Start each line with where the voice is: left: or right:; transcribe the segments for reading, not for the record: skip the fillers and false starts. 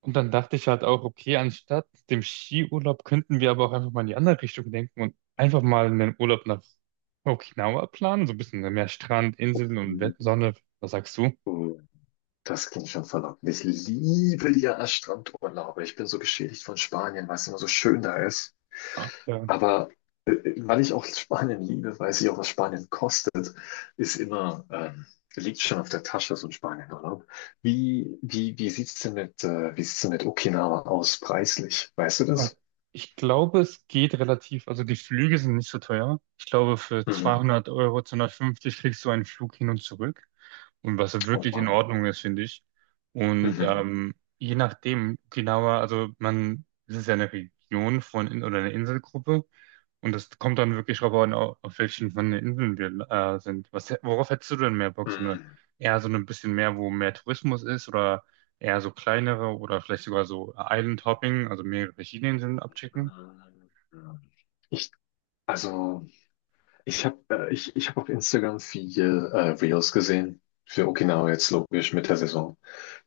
right: Und dann dachte ich halt auch, okay, anstatt dem Skiurlaub könnten wir aber auch einfach mal in die andere Richtung denken und einfach mal einen Urlaub nach Okinawa planen, so ein bisschen mehr Strand, Inseln und Sonne. Was sagst du?
left: Oh, das klingt schon verlockend. Ich liebe ja das Strandurlaube. Ich bin so geschädigt von Spanien, weil es immer so schön da ist.
right: Ach, ja.
left: Aber weil ich auch Spanien liebe, weiß ich auch, was Spanien kostet, ist immer, liegt schon auf der Tasche, so ein Spanienurlaub. Wie sieht's denn mit Okinawa aus, preislich? Weißt du
right: Ah,
left: das?
right: Ich glaube, es geht relativ, also die Flüge sind nicht so teuer. Ich glaube, für
left: Mhm.
right: 200 Euro, 250 kriegst du einen Flug hin und zurück. Und was
left: Und
right: wirklich in
left: wann?
right: Ordnung ist, finde ich. Und
left: Mhm.
right: je nachdem, Okinawa, also man, es ist ja eine Region oder eine Inselgruppe, und das kommt dann wirklich drauf an, auf welchen von den Inseln wir sind. Worauf hättest du denn mehr Bock?
left: Mhm.
right: Eher so ein bisschen mehr, wo mehr Tourismus ist, oder eher so kleinere oder vielleicht sogar so Island Hopping, also mehrere verschiedene Inseln abchecken?
left: Mhm. Mhm. Ich, also. Ich hab auf Instagram viel Reels gesehen. Für Okinawa jetzt logisch mit der Saison.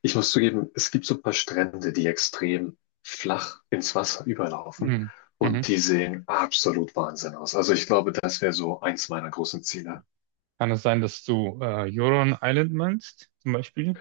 left: Ich muss zugeben, es gibt so ein paar Strände, die extrem flach ins Wasser überlaufen
right: Mhm. Mhm.
left: und die sehen absolut Wahnsinn aus. Also ich glaube, das wäre so eins meiner großen Ziele.
right: Kann es sein, dass du Huron Island meinst, zum Beispiel?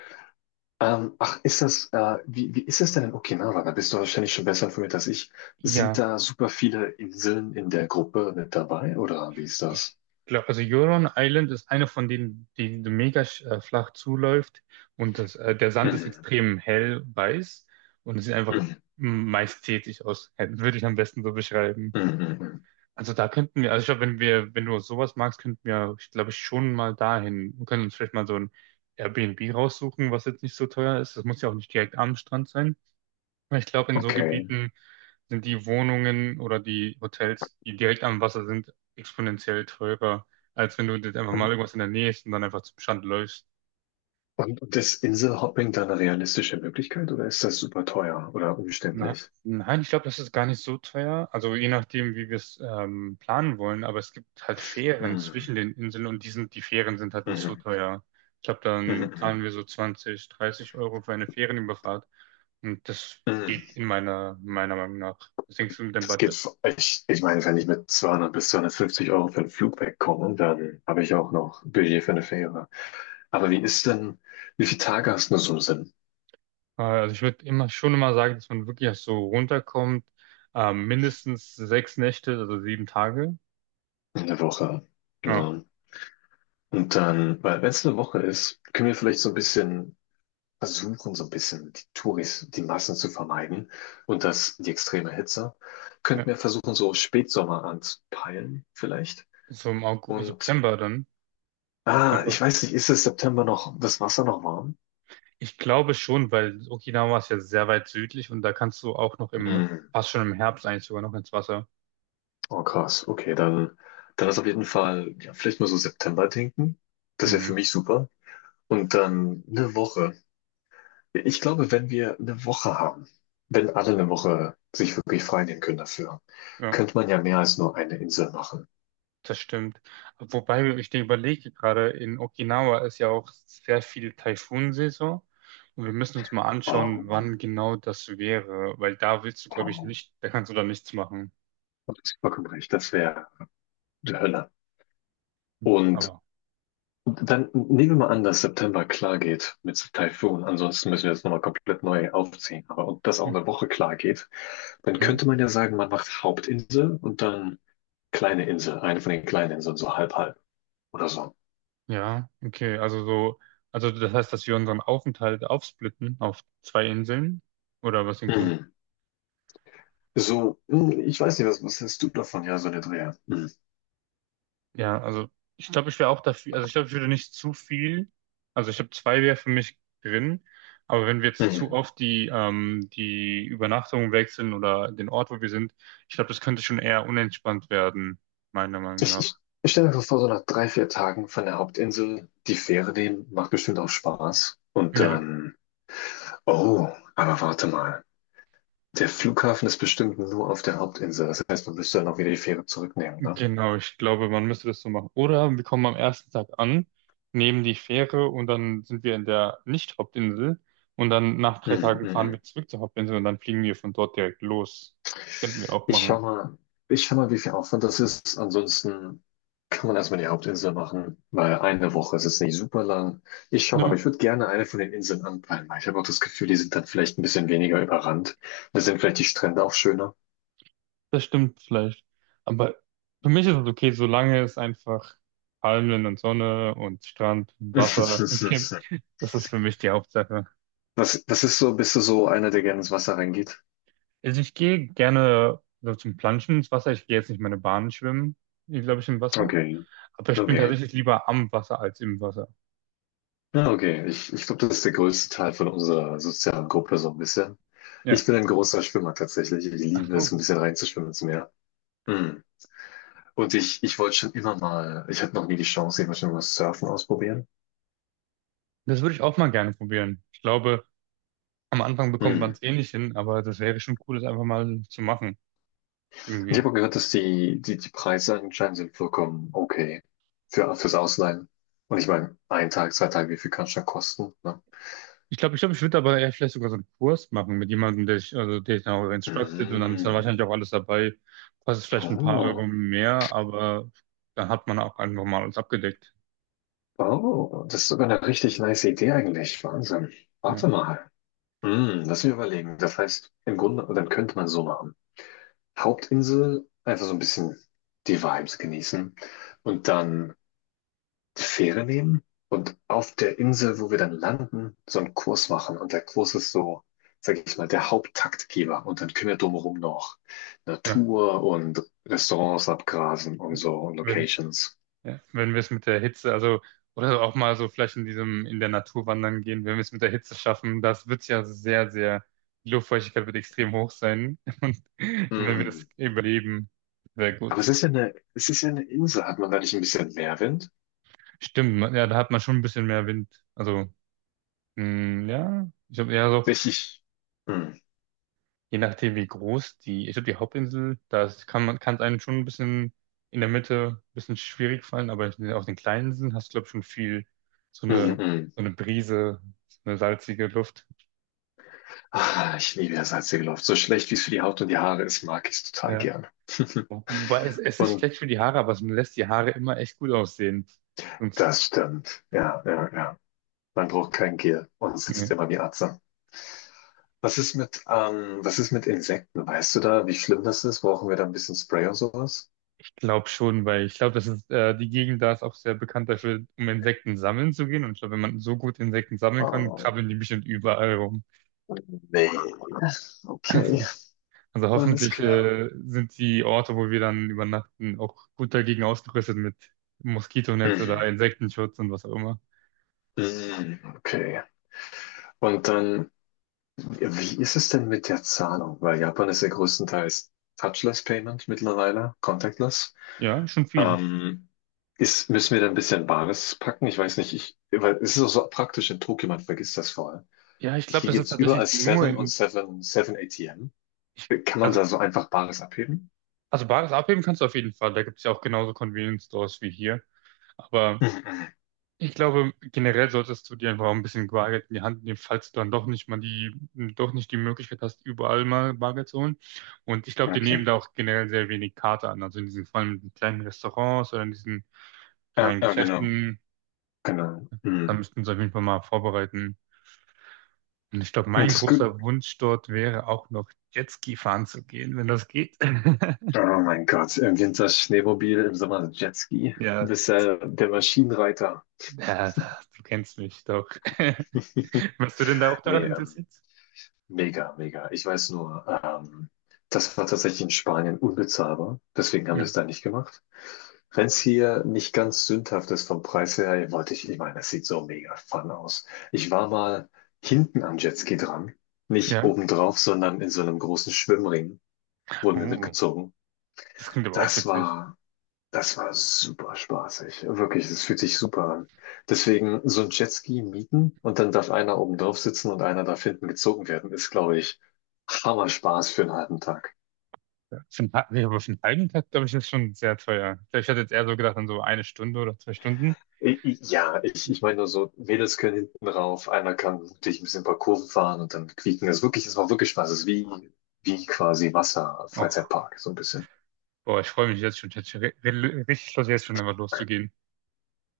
left: Ach, wie ist das denn in Okinawa? Da bist du wahrscheinlich schon besser informiert als ich. Sind
right: Ja.
left: da super viele Inseln in der Gruppe mit dabei oder wie ist
right: Ich
left: das?
right: glaube, also Huron Island ist eine von denen, die so flach zuläuft, und der Sand ist
left: Mhm.
right: extrem hell weiß und es sieht einfach
left: Mhm.
right: majestätisch aus. Würde ich am besten so beschreiben.
left: Mhm. Mhm.
right: Also da könnten wir, also ich glaube, wenn wir, wenn du sowas magst, könnten wir, ich glaube, schon mal dahin. Wir können uns vielleicht mal so ein Airbnb raussuchen, was jetzt nicht so teuer ist. Das muss ja auch nicht direkt am Strand sein. Weil ich glaube, in so
left: Okay.
right: Gebieten sind die Wohnungen oder die Hotels, die direkt am Wasser sind, exponentiell teurer, als wenn du jetzt einfach mal
left: Ähm,
right: irgendwas in der Nähe ist und dann einfach zum Strand läufst.
left: Und ist Inselhopping dann eine realistische Möglichkeit oder ist das super teuer oder
right: Na,
left: umständlich?
right: nein, ich glaube, das ist gar nicht so teuer. Also je nachdem, wie wir es planen wollen, aber es gibt halt Fähren
left: Mhm.
right: zwischen den Inseln und die Fähren sind halt nicht so
left: Mhm.
right: teuer. Ich glaube, dann
left: Mhm.
right: zahlen wir so 20, 30 Euro für eine Fährenüberfahrt. Und das geht
left: Mhm.
right: in meiner Meinung nach. Was denkst du mit dem
left: Das geht,
right: Budget?
left: ich meine, wenn ich mit 200 bis 250 € für einen Flug wegkomme, dann habe ich auch noch Budget für eine Fähre. Aber wie viele Tage hast du so im Sinn
right: Also ich würde immer sagen, dass man wirklich erst so runterkommt, mindestens 6 Nächte, also 7 Tage.
left: in der Woche?
right: Ja,
left: Ja. Und dann, weil wenn es eine Woche ist, können wir vielleicht so ein bisschen versuchen, so ein bisschen die Touris, die Massen zu vermeiden und die extreme Hitze. Könnten wir
right: ja.
left: versuchen, so Spätsommer anzupeilen, vielleicht.
right: So im
left: Und,
right: September dann.
left: ich
right: September.
left: weiß nicht, ist es September noch, das Wasser noch warm?
right: Ich glaube schon, weil Okinawa ist ja sehr weit südlich und da kannst du auch noch
left: Hm.
right: fast schon im Herbst eigentlich sogar noch ins Wasser.
left: Oh, krass. Okay, dann ist auf jeden Fall, ja, vielleicht mal so September denken. Das wäre für
right: Mhm.
left: mich super. Und dann eine Woche. Ich glaube, wenn wir eine Woche haben, wenn alle eine Woche sich wirklich frei nehmen können dafür,
right: Ja.
left: könnte man ja mehr als nur eine Insel machen.
right: Das stimmt. Wobei ich dir überlege, gerade in Okinawa ist ja auch sehr viel Taifunsaison. Und wir müssen uns mal
left: Oh.
right: anschauen, wann genau das wäre. Weil da willst du, glaube ich,
left: Oh,
right: nicht, da kannst du da nichts machen.
left: du hast vollkommen recht, das wäre die Hölle. Und
right: Aber.
left: dann nehmen wir mal an, dass September klar geht mit Taifun. Ansonsten müssen wir das nochmal komplett neu aufziehen. Aber und das auch eine Woche klar geht, dann
right: Mhm.
left: könnte man ja sagen, man macht Hauptinsel und dann kleine Insel, eine von den kleinen Inseln, so halb halb oder so.
right: Ja, okay. Also das heißt, dass wir unseren Aufenthalt aufsplitten auf zwei Inseln. Oder was denkst du?
left: Mhm. So, ich weiß nicht, was hältst du davon? Ja, so eine Dreher. Mhm.
right: Ja, also ich glaube, ich wäre auch dafür, also ich glaube, ich würde nicht zu viel, also ich habe zwei wäre für mich drin, aber wenn wir jetzt zu
left: Mhm.
right: oft die Übernachtung wechseln oder den Ort, wo wir sind, ich glaube, das könnte schon eher unentspannt werden, meiner Meinung
left: Ich,
right: nach.
left: ich, ich stelle mir einfach vor, so nach 3, 4 Tagen von der Hauptinsel die Fähre nehmen, macht bestimmt auch Spaß. Und
right: Ja,
left: dann Oh, aber warte mal. Der Flughafen ist bestimmt nur auf der Hauptinsel. Das heißt, man müsste dann auch wieder die Fähre zurücknehmen, ne?
right: genau, ich glaube, man müsste das so machen. Oder wir kommen am ersten Tag an, nehmen die Fähre und dann sind wir in der Nicht-Hauptinsel, und dann nach drei
left: Hm,
right: Tagen
left: hm,
right: fahren
left: hm.
right: wir zurück zur Hauptinsel und dann fliegen wir von dort direkt los. Das könnten wir auch
left: Ich schau
right: machen.
left: mal, ich schau mal, wie viel Aufwand das ist. Ansonsten kann man erstmal die Hauptinsel machen, weil eine Woche ist jetzt nicht super lang. Ich schau mal, aber ich würde gerne eine von den Inseln anpeilen, weil ich habe auch das Gefühl, die sind dann vielleicht ein bisschen weniger überrannt. Da sind vielleicht die Strände auch schöner.
right: Das stimmt vielleicht. Aber für mich ist es okay, solange es einfach Palmen und Sonne und Strand und Wasser gibt. Das ist für mich die Hauptsache.
left: Was ist so, bist du so einer, der gerne ins Wasser reingeht?
right: Also ich gehe gerne so zum Planschen ins Wasser. Ich gehe jetzt nicht meine Bahn schwimmen, glaube ich, im Wasser.
left: Okay,
right: Aber ich bin
left: okay.
right: tatsächlich lieber am Wasser als im Wasser.
left: Ja, okay. Ich glaube, das ist der größte Teil von unserer sozialen Gruppe so ein bisschen. Ich
right: Ja.
left: bin ein großer Schwimmer tatsächlich. Ich
right: Ach
left: liebe es,
right: so.
left: ein bisschen reinzuschwimmen ins Meer. Hm. Und ich wollte schon immer mal, ich hatte noch nie die Chance, ich wollte schon mal Surfen ausprobieren.
right: Das würde ich auch mal gerne probieren. Ich glaube, am Anfang
left: Hm.
right: bekommt man
left: Und
right: es eh nicht hin, aber das wäre schon cool, das einfach mal zu machen.
left: ich
right: Irgendwie.
left: habe auch gehört, dass die Preise anscheinend sind vollkommen okay fürs Ausleihen. Und ich meine, ein Tag, 2 Tage, wie viel kann es schon kosten? Ne?
right: Ich glaube, ich würde aber eher vielleicht sogar so einen Kurs machen mit jemandem, also der ich dann auch instructed, und dann ist dann
left: Hm.
right: wahrscheinlich auch alles dabei. Kostet vielleicht ein paar
left: Oh,
right: Euro mehr, aber dann hat man auch einfach mal alles abgedeckt.
left: oh, das ist sogar eine richtig nice Idee eigentlich. Wahnsinn. Warte
right: Ja,
left: mal. Lass mich überlegen. Das heißt, im Grunde, dann könnte man so machen. Hauptinsel, einfach so ein bisschen die Vibes genießen und dann die Fähre nehmen und auf der Insel, wo wir dann landen, so einen Kurs machen. Und der Kurs ist so, sag ich mal, der Haupttaktgeber. Und dann können wir drumherum noch
right: ja,
left: Natur und Restaurants abgrasen und
right: ja.
left: so und
right: Wenn,
left: Locations.
right: ja. Wenn wir es mit der Hitze, also, oder auch mal so vielleicht in in der Natur wandern gehen, wenn wir es mit der Hitze schaffen, das wird ja die Luftfeuchtigkeit wird extrem hoch sein. Und wenn wir
left: Hm.
right: das überleben, sehr
left: Aber
right: gut.
left: es ist ja eine Insel. Hat man da nicht ein bisschen Meerwind?
right: Stimmt, ja, da hat man schon ein bisschen mehr Wind. Also, mm, ja, ich glaube eher so,
left: Richtig. Hm.
right: je nachdem wie groß ich glaube die Hauptinsel, da kann man, kann es einem schon ein bisschen in der Mitte ein bisschen schwierig fallen, aber auf den kleinen Inseln hast du, glaube ich, schon viel so
left: Mhm,
right: eine,
left: mhm.
right: so eine Brise, so eine salzige Luft.
left: Ah, ich liebe ja salzige Luft. So schlecht wie es für die Haut und die Haare ist, mag ich es total
right: Ja.
left: gern.
right: Wobei es ist
left: Und
right: schlecht für die Haare, aber es lässt die Haare immer echt gut aussehen. Und
left: das stimmt. Ja, ja, ja. Man braucht kein Gel und sitzt
right: ne,
left: immer wie Atze. Was ist mit Insekten? Weißt du da, wie schlimm das ist? Brauchen wir da ein bisschen Spray oder sowas?
right: ich glaube schon, weil ich glaube, die Gegend da ist auch sehr bekannt dafür, um Insekten sammeln zu gehen. Und ich glaube, wenn man so gut Insekten sammeln kann,
left: Oh,
right: krabbeln die bestimmt überall rum.
left: nee. Okay,
right: Also
left: alles
right: hoffentlich
left: klar.
right: sind die Orte, wo wir dann übernachten, auch gut dagegen ausgerüstet mit Moskitonetz oder
left: Mhm.
right: Insektenschutz und was auch immer.
left: Mhm, okay. Und dann, wie ist es denn mit der Zahlung? Weil Japan ist ja größtenteils Touchless Payment mittlerweile, contactless.
right: Ja, schon viel.
left: Ähm, müssen wir da ein bisschen Bares packen? Ich weiß nicht, weil es ist auch so praktisch in Tokio, man vergisst das vor allem.
right: Ja, ich glaube,
left: Hier
right: das
left: gibt
right: ist
left: es überall
right: tatsächlich nur
left: Seven und
right: in,
left: 7, 7 ATM. Kann man
right: also,
left: da so einfach Bares abheben?
right: also Bares abheben kannst du auf jeden Fall. Da gibt es ja auch genauso Convenience Stores wie hier. Aber
left: Mhm,
right: ich glaube, generell solltest du dir einfach auch ein bisschen Bargeld in die Hand nehmen, falls du dann doch nicht mal doch nicht die Möglichkeit hast, überall mal Bargeld zu holen. Und ich glaube,
left: mhm.
right: die
left: Okay.
right: nehmen da auch generell sehr wenig Karte an. Also in diesen, vor allem in kleinen Restaurants oder in diesen
left: Ja,
right: kleinen
left: ja, genau.
right: Geschäften,
left: Genau.
right: da
left: Mhm.
right: müssten sie auf jeden Fall mal vorbereiten. Und ich glaube,
left: Und
right: mein
left: das gut.
right: großer Wunsch dort wäre auch noch Jetski fahren zu gehen, wenn das geht.
left: Oh mein Gott, im Winter Schneemobil, im Sommer Jetski. Du
right: Ja,
left: bist ja der Maschinenreiter.
right: du kennst mich doch. Warst du denn da auch daran
left: Nee,
right: interessiert?
left: Mega, mega. Ich weiß nur, das war tatsächlich in Spanien unbezahlbar. Deswegen haben wir
right: Hm.
left: es da nicht gemacht. Wenn es hier nicht ganz sündhaft ist vom Preis her, wollte ich, ich meine, das sieht so mega fun aus. Ich war mal hinten am Jetski dran. Nicht
right: Ja.
left: obendrauf, sondern in so einem großen Schwimmring wurden wir
right: Oh.
left: mitgezogen.
right: Das klingt aber auch
left: Das
right: witzig.
left: war das war super spaßig. Wirklich, das fühlt sich super an. Deswegen so ein Jetski mieten und dann darf einer oben drauf sitzen und einer darf hinten gezogen werden, ist, glaube ich, Hammer Spaß für einen halben Tag.
right: Ja. Nee, aber für einen halben Tag, glaube ich, ist schon sehr teuer. Ich glaub, ich hatte jetzt eher so gedacht an so eine Stunde oder 2 Stunden.
left: Ja, ich meine nur so, Mädels können hinten rauf, einer kann dich ein bisschen ein paar Kurven fahren und dann quieken. Das macht wirklich Spaß. Das ist wie quasi Wasser,
right: Oh,
left: Freizeitpark, so ein bisschen.
right: boah, ich freue mich jetzt schon. Ich hätte schon richtig Lust, jetzt schon einfach loszugehen.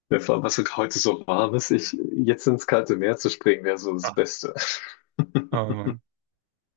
left: Ja, vor allem, was heute so warm ist, jetzt ins kalte Meer zu springen, wäre so das
right: Ah,
left: Beste.
right: oh Mann.